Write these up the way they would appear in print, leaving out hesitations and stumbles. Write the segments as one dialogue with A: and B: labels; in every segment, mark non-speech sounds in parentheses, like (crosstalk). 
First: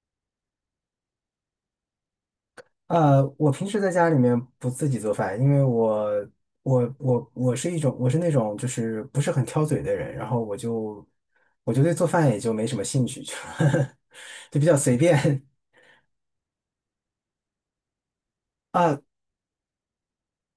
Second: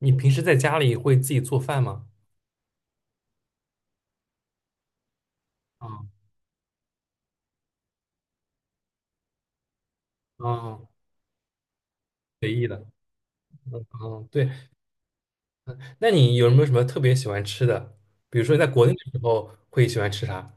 A: 你平时在家里会自己做饭吗？
B: 我平时在家里面不自己做饭，因为我
A: 啊
B: 我我我是一种我是那种就是不是很挑嘴的人，然后我
A: 啊
B: 就我就对做饭也就没什么兴趣，就
A: 啊！对，
B: (laughs) 就比较随便
A: 那你有没有什么特别喜欢吃的？比如说你在国内
B: 啊。
A: 的时候会喜欢吃啥？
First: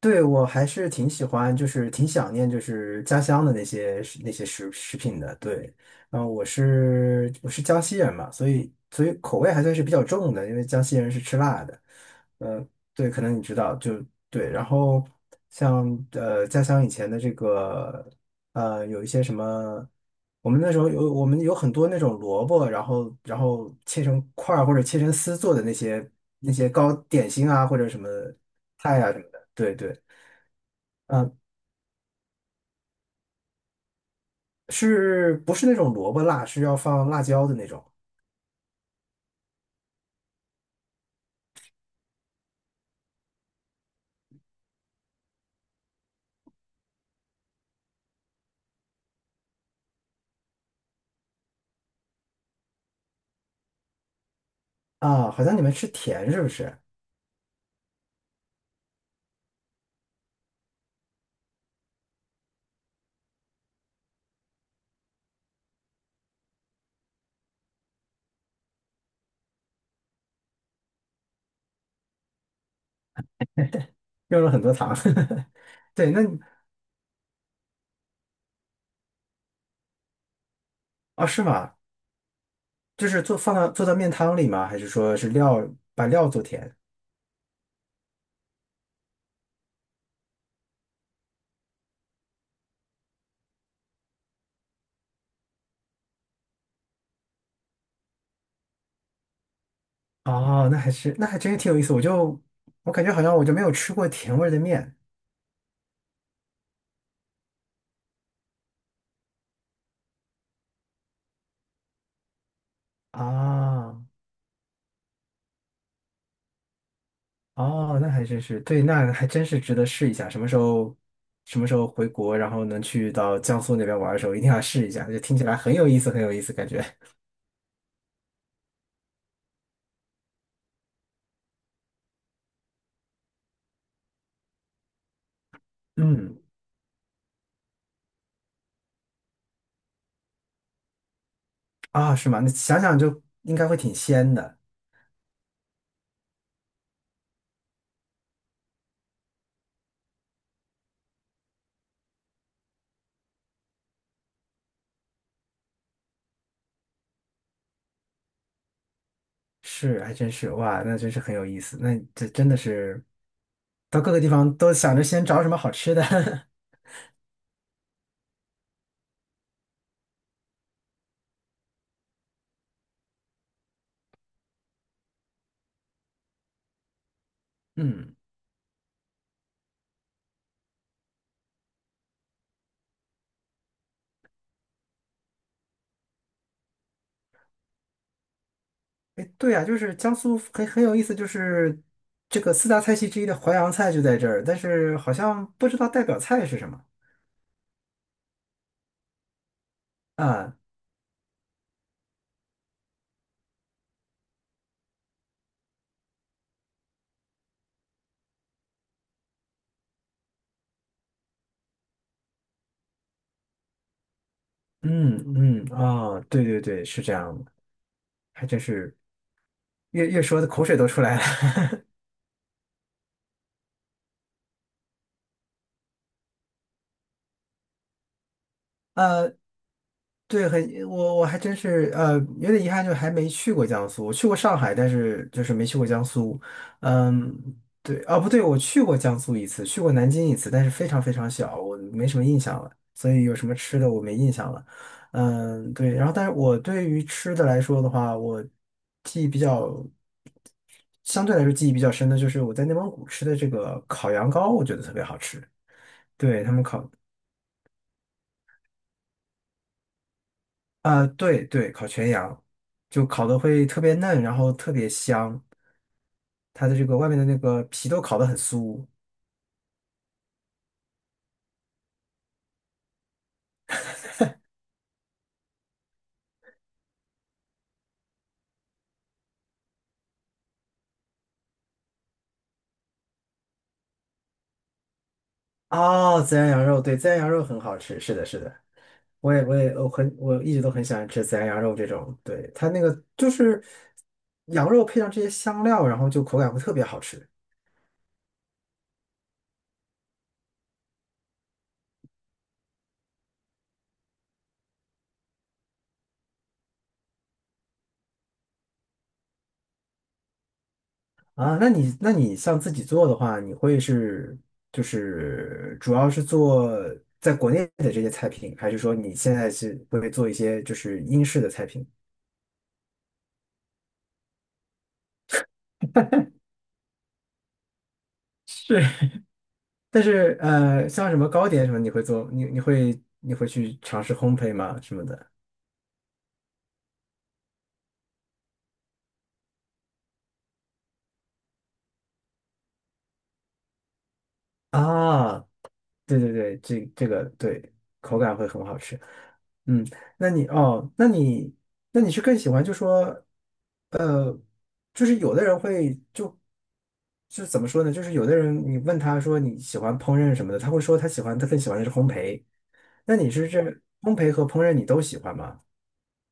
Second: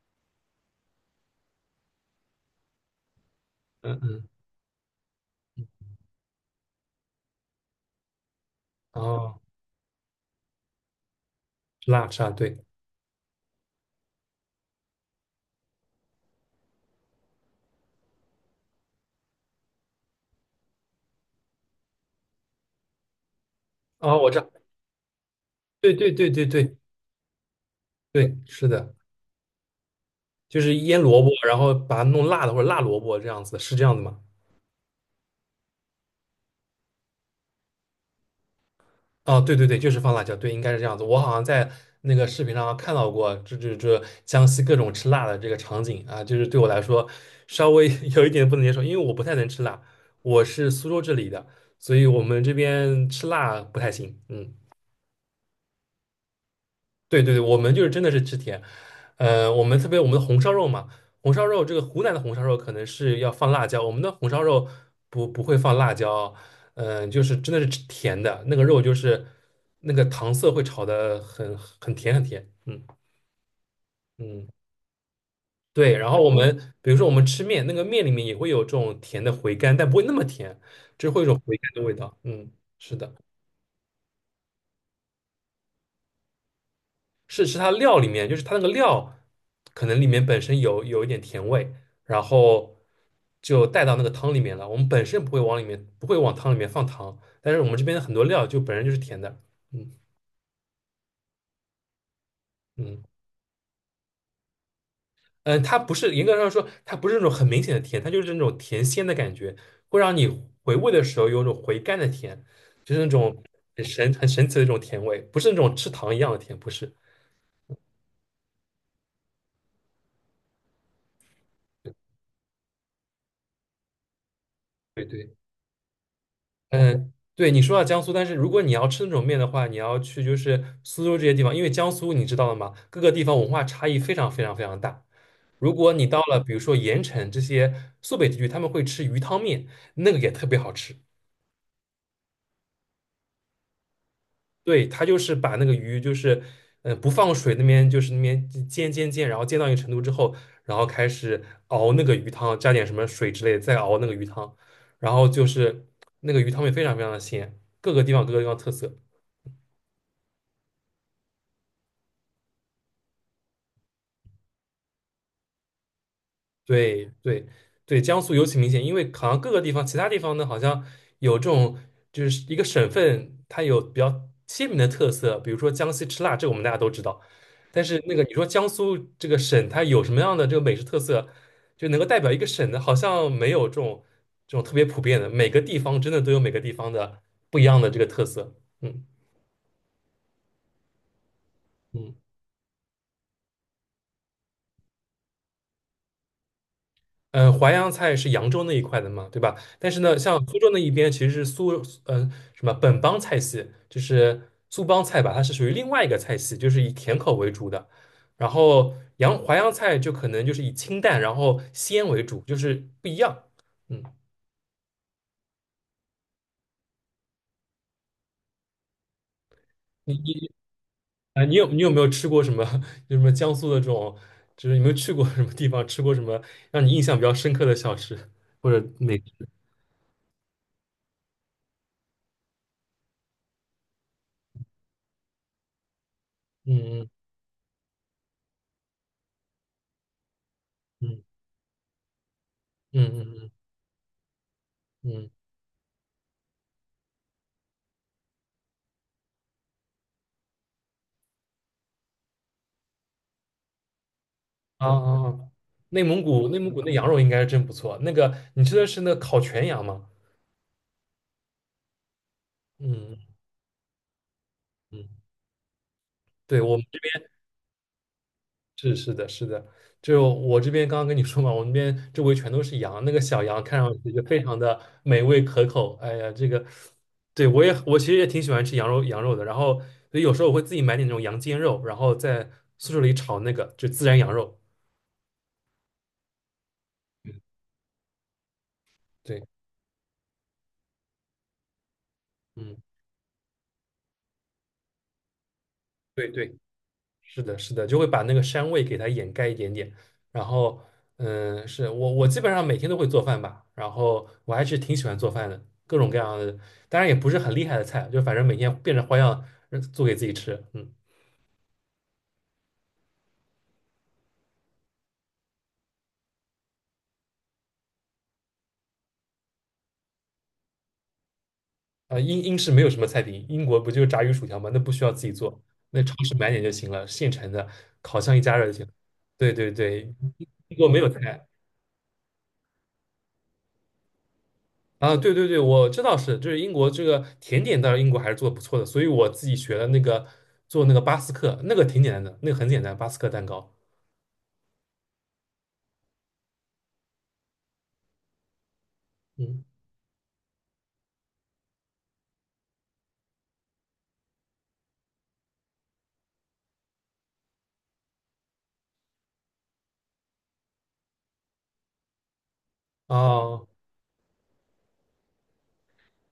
B: 对，我还是挺喜欢，就是挺想念，就是家乡的那
A: 嗯
B: 些食
A: 嗯，
B: 那些食食品的。对，然后我是江西人嘛，所以口
A: 哦，
B: 味还算是比较重的，因为江西人是吃辣的。
A: 吃辣吃辣，对，
B: 呃，对，可能你知道，就对。然后像家乡以前的这个有一些什么，我们有很多那种萝卜，然后切
A: 哦，
B: 成
A: 我知道，
B: 块儿或者切成丝做的那
A: 对
B: 些
A: 对对对对
B: 糕点心啊或者什么
A: 对，是的，
B: 菜啊什么的。对对，
A: 就是腌萝卜，
B: 嗯，
A: 然后把它弄辣的或者辣萝卜这样子，是这样子吗？
B: 是不是那种萝卜辣，是要放辣椒的那种？
A: 哦，对对对，就是放辣椒，对，应该是这样子。我好像在那个视频上看到过，这江西各种吃辣的这个场景啊，就是对我来说稍微 (laughs) 有一点不能接受，因为我不太能吃辣，我是苏州这里的，所以我们这边吃辣不太行。嗯。
B: 啊？好像你们吃甜是不是？
A: 对对对，我们就是真的是吃甜，我们特别我们的红烧肉嘛，红烧肉这个湖南的红烧肉可能是要放辣椒，我们的红烧肉不会放辣椒，嗯、就是真的是吃甜的，那个肉就是那个糖色会炒的很很甜很甜，嗯
B: 用
A: 嗯，
B: 了很多糖。(laughs)
A: 对，然
B: 对，
A: 后我们比如说我们吃面，那个面里面也会有这种甜的回甘，但不会那么甜，就是会有
B: 啊，
A: 一种
B: 是
A: 回甘
B: 吗？
A: 的味道，嗯，是
B: 就
A: 的。
B: 是做做到面汤里吗？还是说把料做甜？
A: 是它料里面，就是它那个料可能里面本身有一点甜味，然后就带到那个汤里面了。我们本身不会往里面不会往汤里面放糖，但是我们这边的很多料就本身就是甜的。嗯
B: 哦，那还真是挺有意思。我
A: 嗯
B: 感觉好像我就没有吃过甜味儿的面
A: 嗯，它不是严格上说，它不是那种很明显的甜，它就是那种甜鲜的感觉，会让你回味的时候有一种回甘的甜，就是那种
B: 啊。
A: 很神奇的一种甜味，不是那种吃糖一样的甜，不是。
B: 哦，那还真是对。那还真是值得试一下。什么时候回国，然后能去到江苏那边玩的时候，一定要试一
A: 对
B: 下。就
A: 对。
B: 听起来很有意思，很有意思，感觉。
A: 嗯，对，你说到江苏，但是如果你要吃那种面的话，你要去就是苏州这些地方，因为江苏你知道的嘛，各个地方文化差异非常非常非常大。如果你到
B: 嗯，
A: 了比如说盐城这些苏北地区，他们会吃鱼汤面，那个也特别好吃。
B: 啊，是吗？那想想就应该会挺鲜的。
A: 对，他就是把那个鱼就是，嗯，不放水那边就是那边煎，然后煎到一个程度之后，然后开始熬那个鱼汤，加点什么水之类的，再熬那个鱼汤，然后就是那个鱼汤面非常非常的鲜，各个地方特色。
B: 是，还真是，哇，那真是很有意思。那这真的是到各个地方都想着先找什么好吃的。(laughs)
A: 对对对，江苏尤其明显，因为好像各个地方，其他地方呢，好像有这种就是一个省份，它有比较鲜明的特色，比如说江西吃辣，这个我们大家都知道。但是那
B: 嗯，
A: 个你说江苏这个省，它有什么样的这个美食特色，就能够代表一个省的，好像没有这种特别普遍的，每个地方真的都有每个地方的不一样的这个特色。嗯
B: 哎，对啊，就是江苏很有意思，就是
A: 嗯。
B: 这个四大菜系之一的淮扬菜就在这儿，但是好像不知道代表菜是什么
A: 淮扬菜是扬州那一块的嘛，对吧？但是呢，像
B: 啊。
A: 苏州那一边其实是苏，呃，什么本帮菜系，就是苏帮菜吧，它是属于另外一个菜系，就是以甜口为主的。然后淮扬菜就可能就是以清淡，然后鲜为主，就是不一样。嗯，
B: 嗯嗯，哦，对对对，是这样的，还真是越
A: 你
B: 越说的
A: 你
B: 口水都出来了。
A: 啊，你有没有吃过什么？(laughs) 就什么江苏的这种，就是有没有去过什么地方，吃过什么让你印象比较深刻的小吃或者
B: (laughs)
A: 美食？
B: 呃。对，我还真是，有点遗憾，就还没去过江苏。我去过上海，但是就是没去过江苏。
A: 嗯
B: 嗯，对，哦，不对，我去过江苏一次，去过南京一次，但是非常非
A: 嗯
B: 常小，我没什么印象了。
A: 嗯
B: 所以
A: 嗯
B: 有什
A: 嗯
B: 么吃的我没印象了。
A: 嗯嗯。
B: 嗯，对，然后但是我对于吃的来说的话，我记忆比较，相对来说记忆比较深的就是我在内蒙古吃的这个烤羊羔，我觉得
A: 啊
B: 特别好
A: 啊啊！
B: 吃。对，他
A: 内
B: 们
A: 蒙古
B: 烤。
A: 那羊肉应该是真不错。那个你吃的是那个烤全羊吗？
B: 啊，对对，烤全羊，就
A: 嗯
B: 烤的会特别嫩，然后特别
A: 嗯，
B: 香，
A: 对，
B: 它
A: 我
B: 的
A: 们
B: 这个
A: 这
B: 外面的
A: 边
B: 那个皮都烤得很酥。
A: 是的是的，就我这边刚刚跟你说嘛，我们这边周围全都是羊，那个小羊看上去就非常的美味可口。哎呀，这个，对我也我其实也挺喜欢吃羊肉的，然后所以有时候我会自己买点那种羊肩肉，然后在宿舍里炒那个就孜然羊肉。
B: 哦，孜然羊肉，对，孜然羊
A: 嗯，
B: 肉很好吃，是的，是的，我
A: 对，
B: 也我也我很我一直都很喜欢吃孜然羊肉这种，对，它
A: 嗯，
B: 那个就是羊肉配上这些香料，然后就
A: 对
B: 口感
A: 对。
B: 会特别好吃
A: 是的，是的，就会把那个膻味给它掩盖一点点。然后，嗯，是我基本上每天都会做饭吧，然后我还是挺喜欢做饭的，各种各样的，当然也不是很厉害的菜，就反正每天变着花样做给自己吃。嗯，
B: 啊。那你像自己做的话，你会是就是主要是做在国内的这些菜品，还是说你现在是会做一些就是英式的菜品？
A: 英式没有什么菜品，英国不就是炸鱼薯条吗？那不需要自己做，那超市买点就行了，现成的，烤箱一加热就
B: 是，
A: 行。对对
B: 但
A: 对，
B: 是
A: 英国没有
B: 像什么
A: 菜，
B: 糕点什么，你会做？你会去尝试烘焙吗？什么
A: 啊，
B: 的？
A: 对对对，我知道是，就是英国这个甜点，当然英国还是做的不错的，所以我自己学了那个做那个巴斯克，那个挺简单的，那个很简单，巴斯克蛋糕。
B: 啊，对对对，这个对，口感会很好吃。
A: 嗯，
B: 嗯，哦，那你是更喜欢就说呃，就是有的人会就怎么说呢？就是有的人你问他说你喜欢烹饪什么的，他会说他更喜欢的是烘焙。那你是这
A: 啊，
B: 烘焙和烹饪你都喜欢吗？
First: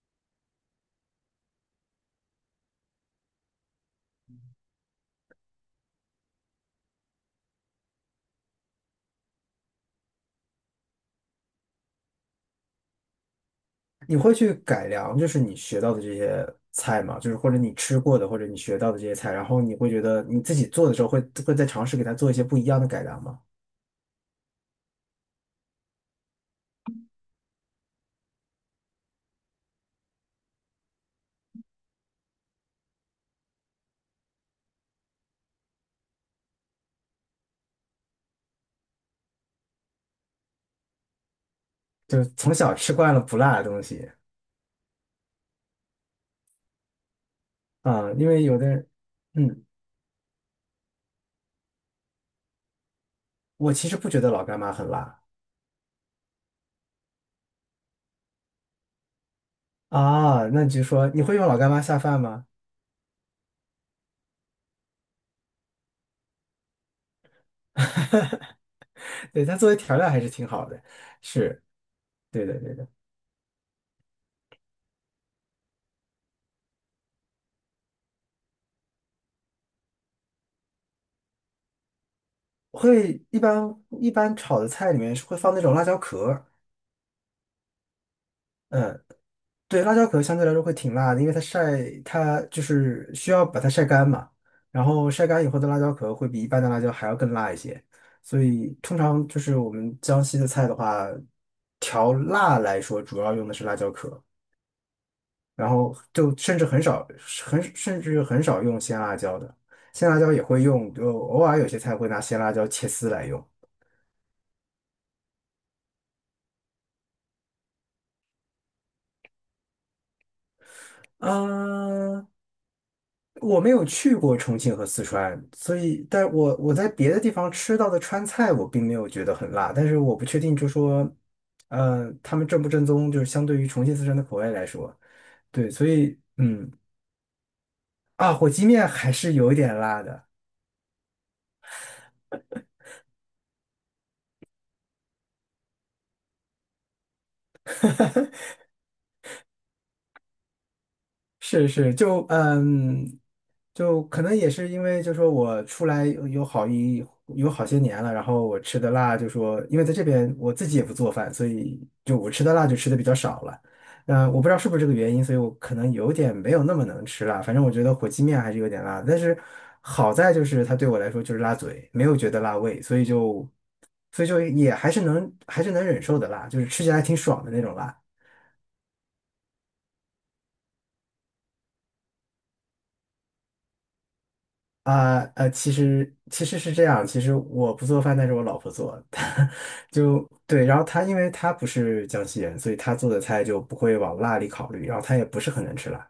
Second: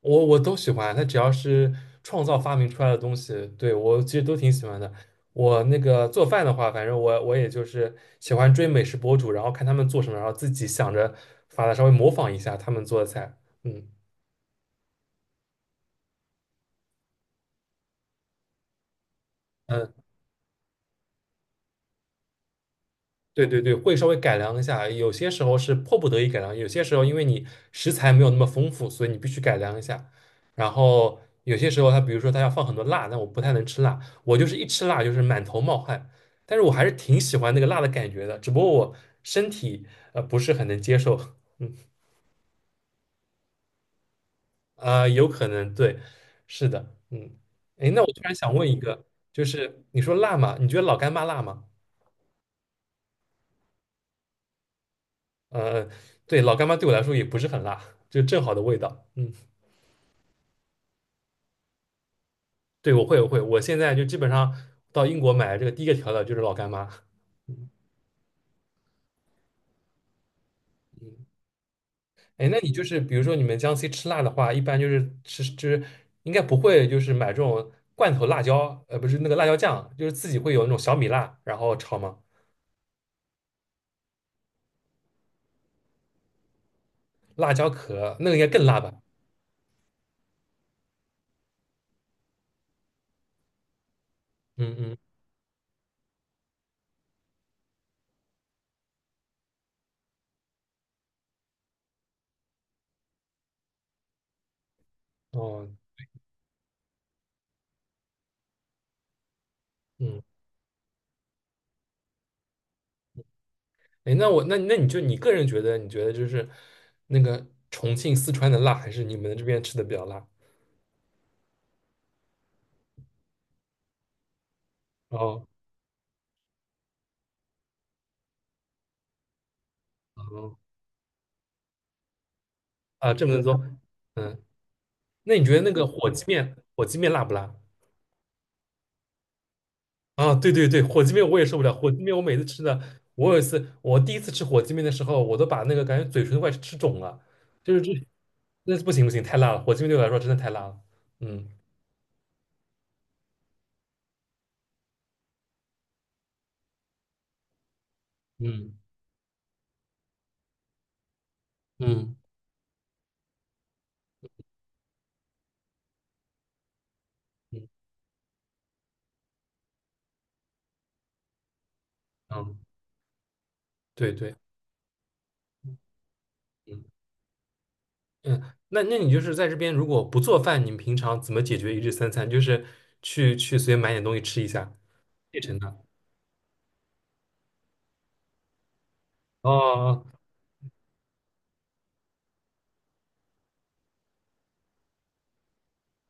A: 我都喜欢，它只要是创造发明出来的东西，对，我其实都挺喜欢的。我那个做饭的话，反正我也就是喜欢追美食博主，然后看他们做什么，然后自己想着法子稍微模仿一下他们做的菜。嗯
B: 你会去改良，就是你学到的这些菜嘛，就是或者你吃过的，或者你学到的这些菜，然后你会觉
A: 嗯。
B: 得你自己做的时候会再尝试给它做一些不一样的改良吗？
A: 对对对，会稍微改良一下，有些时候是迫不得已改良，有些时候因为你食材没有那么丰富，所以你必须改良一下。然后有些时候它，比如说它要放很多辣，但我不太能吃辣，我就是一吃辣就是满头冒汗，但是我还是挺喜欢那个辣的感觉的，只不过我身体不是很能接受，(laughs) 嗯
B: 就是从小吃惯了不辣的东西
A: 啊、有可能对，是的，嗯，哎，那我
B: 啊，
A: 突
B: 因
A: 然
B: 为
A: 想
B: 有的
A: 问一
B: 人，
A: 个，就
B: 嗯，
A: 是你说辣嘛，你觉得老干妈辣吗？
B: 我其实不觉得老干妈很辣
A: 呃，对，老干妈对我来说也不是很辣，就正好的味道，嗯。
B: 啊，那你就说你会用老干妈下饭吗？
A: 对，我会，我会，我现在就基本上到英国买这个第一个调料就是老干妈。
B: (laughs) 对，它作为调料还是挺好的，是，对
A: 哎，那
B: 的，
A: 你
B: 对
A: 就
B: 的，
A: 是比如说你们江西吃辣的话，一般就是吃就是应该不会就是买这种罐头辣椒，不是那个辣椒酱，就是自己会有那种小米辣，然后炒吗？
B: 会一般炒的菜里面是会放那种辣椒壳儿
A: 辣椒壳那个应该更辣吧？
B: 嗯。对，辣椒壳相对来说会挺辣的，因为它就是需要把它晒干嘛，
A: 嗯
B: 然
A: 嗯，
B: 后晒干以后的辣椒壳会比一般的辣椒还要更辣一些，所以通常就是我们江西的菜的话，调辣来说主要用的是辣椒壳，
A: 哦，
B: 然后就甚至很少用鲜辣椒的，鲜辣
A: 嗯，
B: 椒也会用，就偶尔有些菜会拿鲜辣椒切丝来用。
A: 哎，那我那那你就你个人觉得，你觉得就是那个重庆、四川的辣，还是你们这边吃的比较辣？
B: 嗯，我没有去过重庆和四川，
A: 哦，
B: 所以，但我在别的地方吃到的川菜，我并没有觉得很辣，但是我不确定，
A: 哦，
B: 就说，他们正不正宗，
A: 啊，
B: 就是
A: 这么
B: 相
A: 多，
B: 对于重庆、四川的口
A: 嗯，
B: 味来说，
A: 那你觉得
B: 对，
A: 那
B: 所
A: 个火
B: 以，
A: 鸡面，
B: 嗯，
A: 火鸡面辣不辣？
B: 啊，火鸡面还是有一点辣的，
A: 啊，对对对，火鸡面我也受不了。火鸡面我每次吃的，我有一次，我第一次吃火鸡面的时候，我都把那个感觉嘴唇都快吃肿了，就是这，那不行不行，太辣了。火鸡面对我来说真的太辣了。嗯
B: 是是，就嗯，就可能也是因为，就说我出来有好些年了，然后我
A: 嗯
B: 吃的辣，就说因为在这边我自己也不做饭，所以
A: 嗯
B: 就我吃的辣就吃的比较少了。嗯、我不知道是不是这个原因，所以我可能有点没有那么能吃辣。反
A: 嗯
B: 正我觉得火鸡面还是有点辣，但是好在就是它对我来说就是辣嘴，没有觉得辣
A: 嗯，
B: 胃，所以就
A: 对
B: 所以
A: 对，
B: 就也还是能忍受的辣，就是
A: 嗯
B: 吃起来还挺爽的那种辣。
A: 嗯，那那你就是在这边如果不做饭，你们平常怎么解决一日三餐？就是去随便买点东西吃一下，现成
B: 其
A: 的。
B: 实其实是这样，其实我不做饭，但是我老婆做，(laughs) 她
A: 哦
B: 就对，然后她因为她不是江西人，所以她做的菜就不会往辣里考虑，然后她也不是很能吃辣，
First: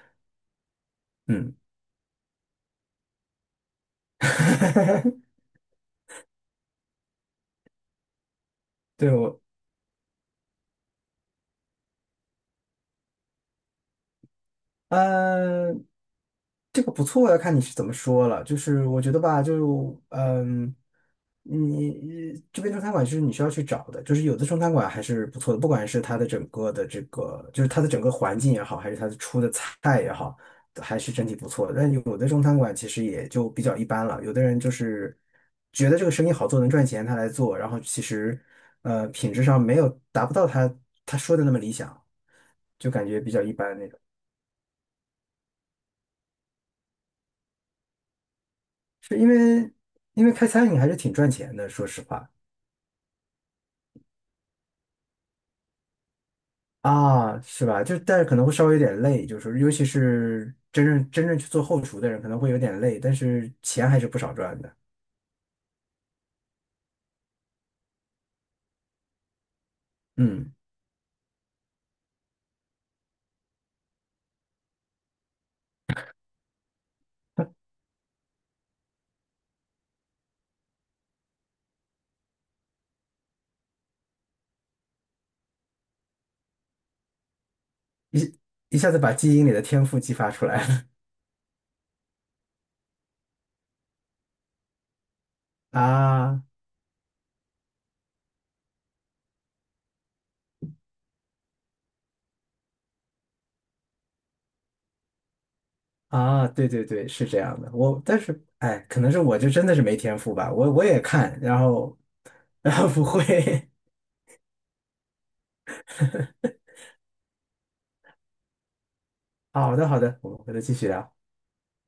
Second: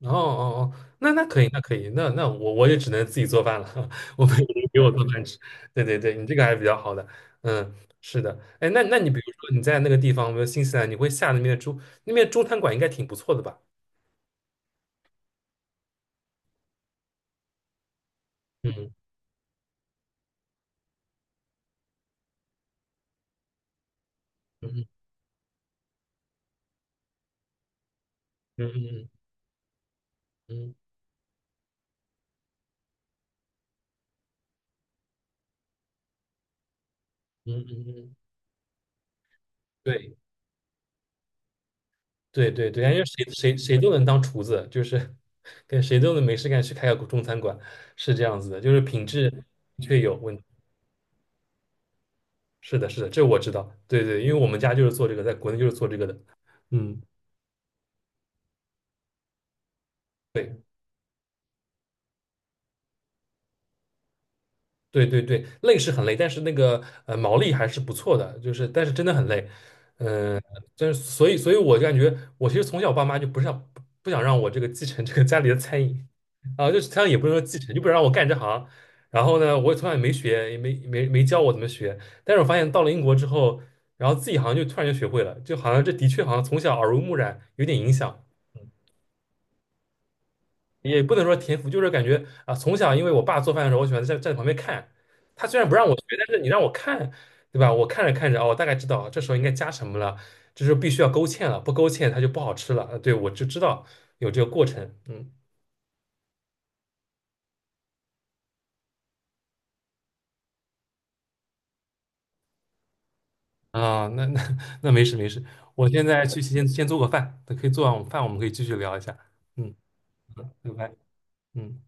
A: 哦哦哦，那那可以，
B: 嗯，
A: 那可以，那我也只能自己做饭了，(laughs) 我没有人给我做饭吃。
B: (laughs)
A: 对对对，你这个还是比较好的，嗯，是的，哎，那你
B: 对
A: 比如
B: 我。
A: 说你在那个地方，比如新西兰，你会下那边的中那边中餐馆应该挺不错的吧？
B: 嗯，这个不错，要看你是怎么说了。就是
A: 嗯
B: 我觉得吧，就你这边中餐馆是你需要去找的，就是有的中餐馆
A: 嗯
B: 还是不错的，不管是它的整个的这个，就是它的整个环境也
A: 嗯
B: 好，还是它的
A: 嗯
B: 出的菜也好，
A: 嗯
B: 还是整体不错的。但有的中餐馆其实也就比较一般了，有的人就是觉得这个生意好做，能赚钱，他来
A: 嗯
B: 做，然后
A: 嗯嗯，
B: 其
A: 嗯
B: 实品质上没有
A: 对
B: 达不到他说的那么理想，
A: 对对对，因
B: 就
A: 为
B: 感觉比较一
A: 谁
B: 般那
A: 都
B: 种。
A: 能当厨子，就是跟谁都能没事干去开个中餐馆，是这样子的，就是品
B: 是
A: 质
B: 因
A: 的
B: 为
A: 确有问题。
B: 开餐饮还是挺赚钱的，说实话
A: 是的，是的，这我知道。对对，因为我们家就是做这个，在国内就是做这个的。嗯，
B: 啊，是吧？就但是可能会稍微有点累，就是尤其是
A: 对
B: 真正去做后厨的人，可能会有点累，但是钱还是不少赚的。
A: 对对对，累是很累，但是那个毛利还是不错的，就是但是真的很累。嗯、
B: 嗯，
A: 但是所以我就感觉我其实从小爸妈就不是想不想让我这个继承这个家里的餐饮，啊，就是他也不是说继承，就不让我干这行。然后呢，我也从来也没学，也没教我怎么学。但是我发现到了英国之后，然后自己好像就突然就学会了，就好像这的确好像从小耳濡目染，有点影响。
B: 一
A: 嗯
B: 一下子把基因里的天赋激发出来了。
A: 也不能说天赋，就是感觉啊，从小因为我爸做饭的时候，我喜欢在站在旁边看。他虽然
B: (laughs)
A: 不让我学，但是
B: 啊
A: 你让我看，对吧？我看着看着，哦，我大概知道这时候应该加什么了，这时候必须要勾芡了，不勾芡它就不好吃了。对，我就知道有这个过程。嗯，
B: 啊！对对对，是这样的。我但是哎，可能是我就真的是没天赋吧，我也看，然后 (laughs) 然后不会。(laughs)
A: 啊，那那 (laughs) 那没事没事，我现在去先做个饭，等可以做完饭我们可以继续聊一下。嗯，
B: 好的好的，我们回头
A: 拜
B: 继续
A: 拜。
B: 聊。
A: 嗯。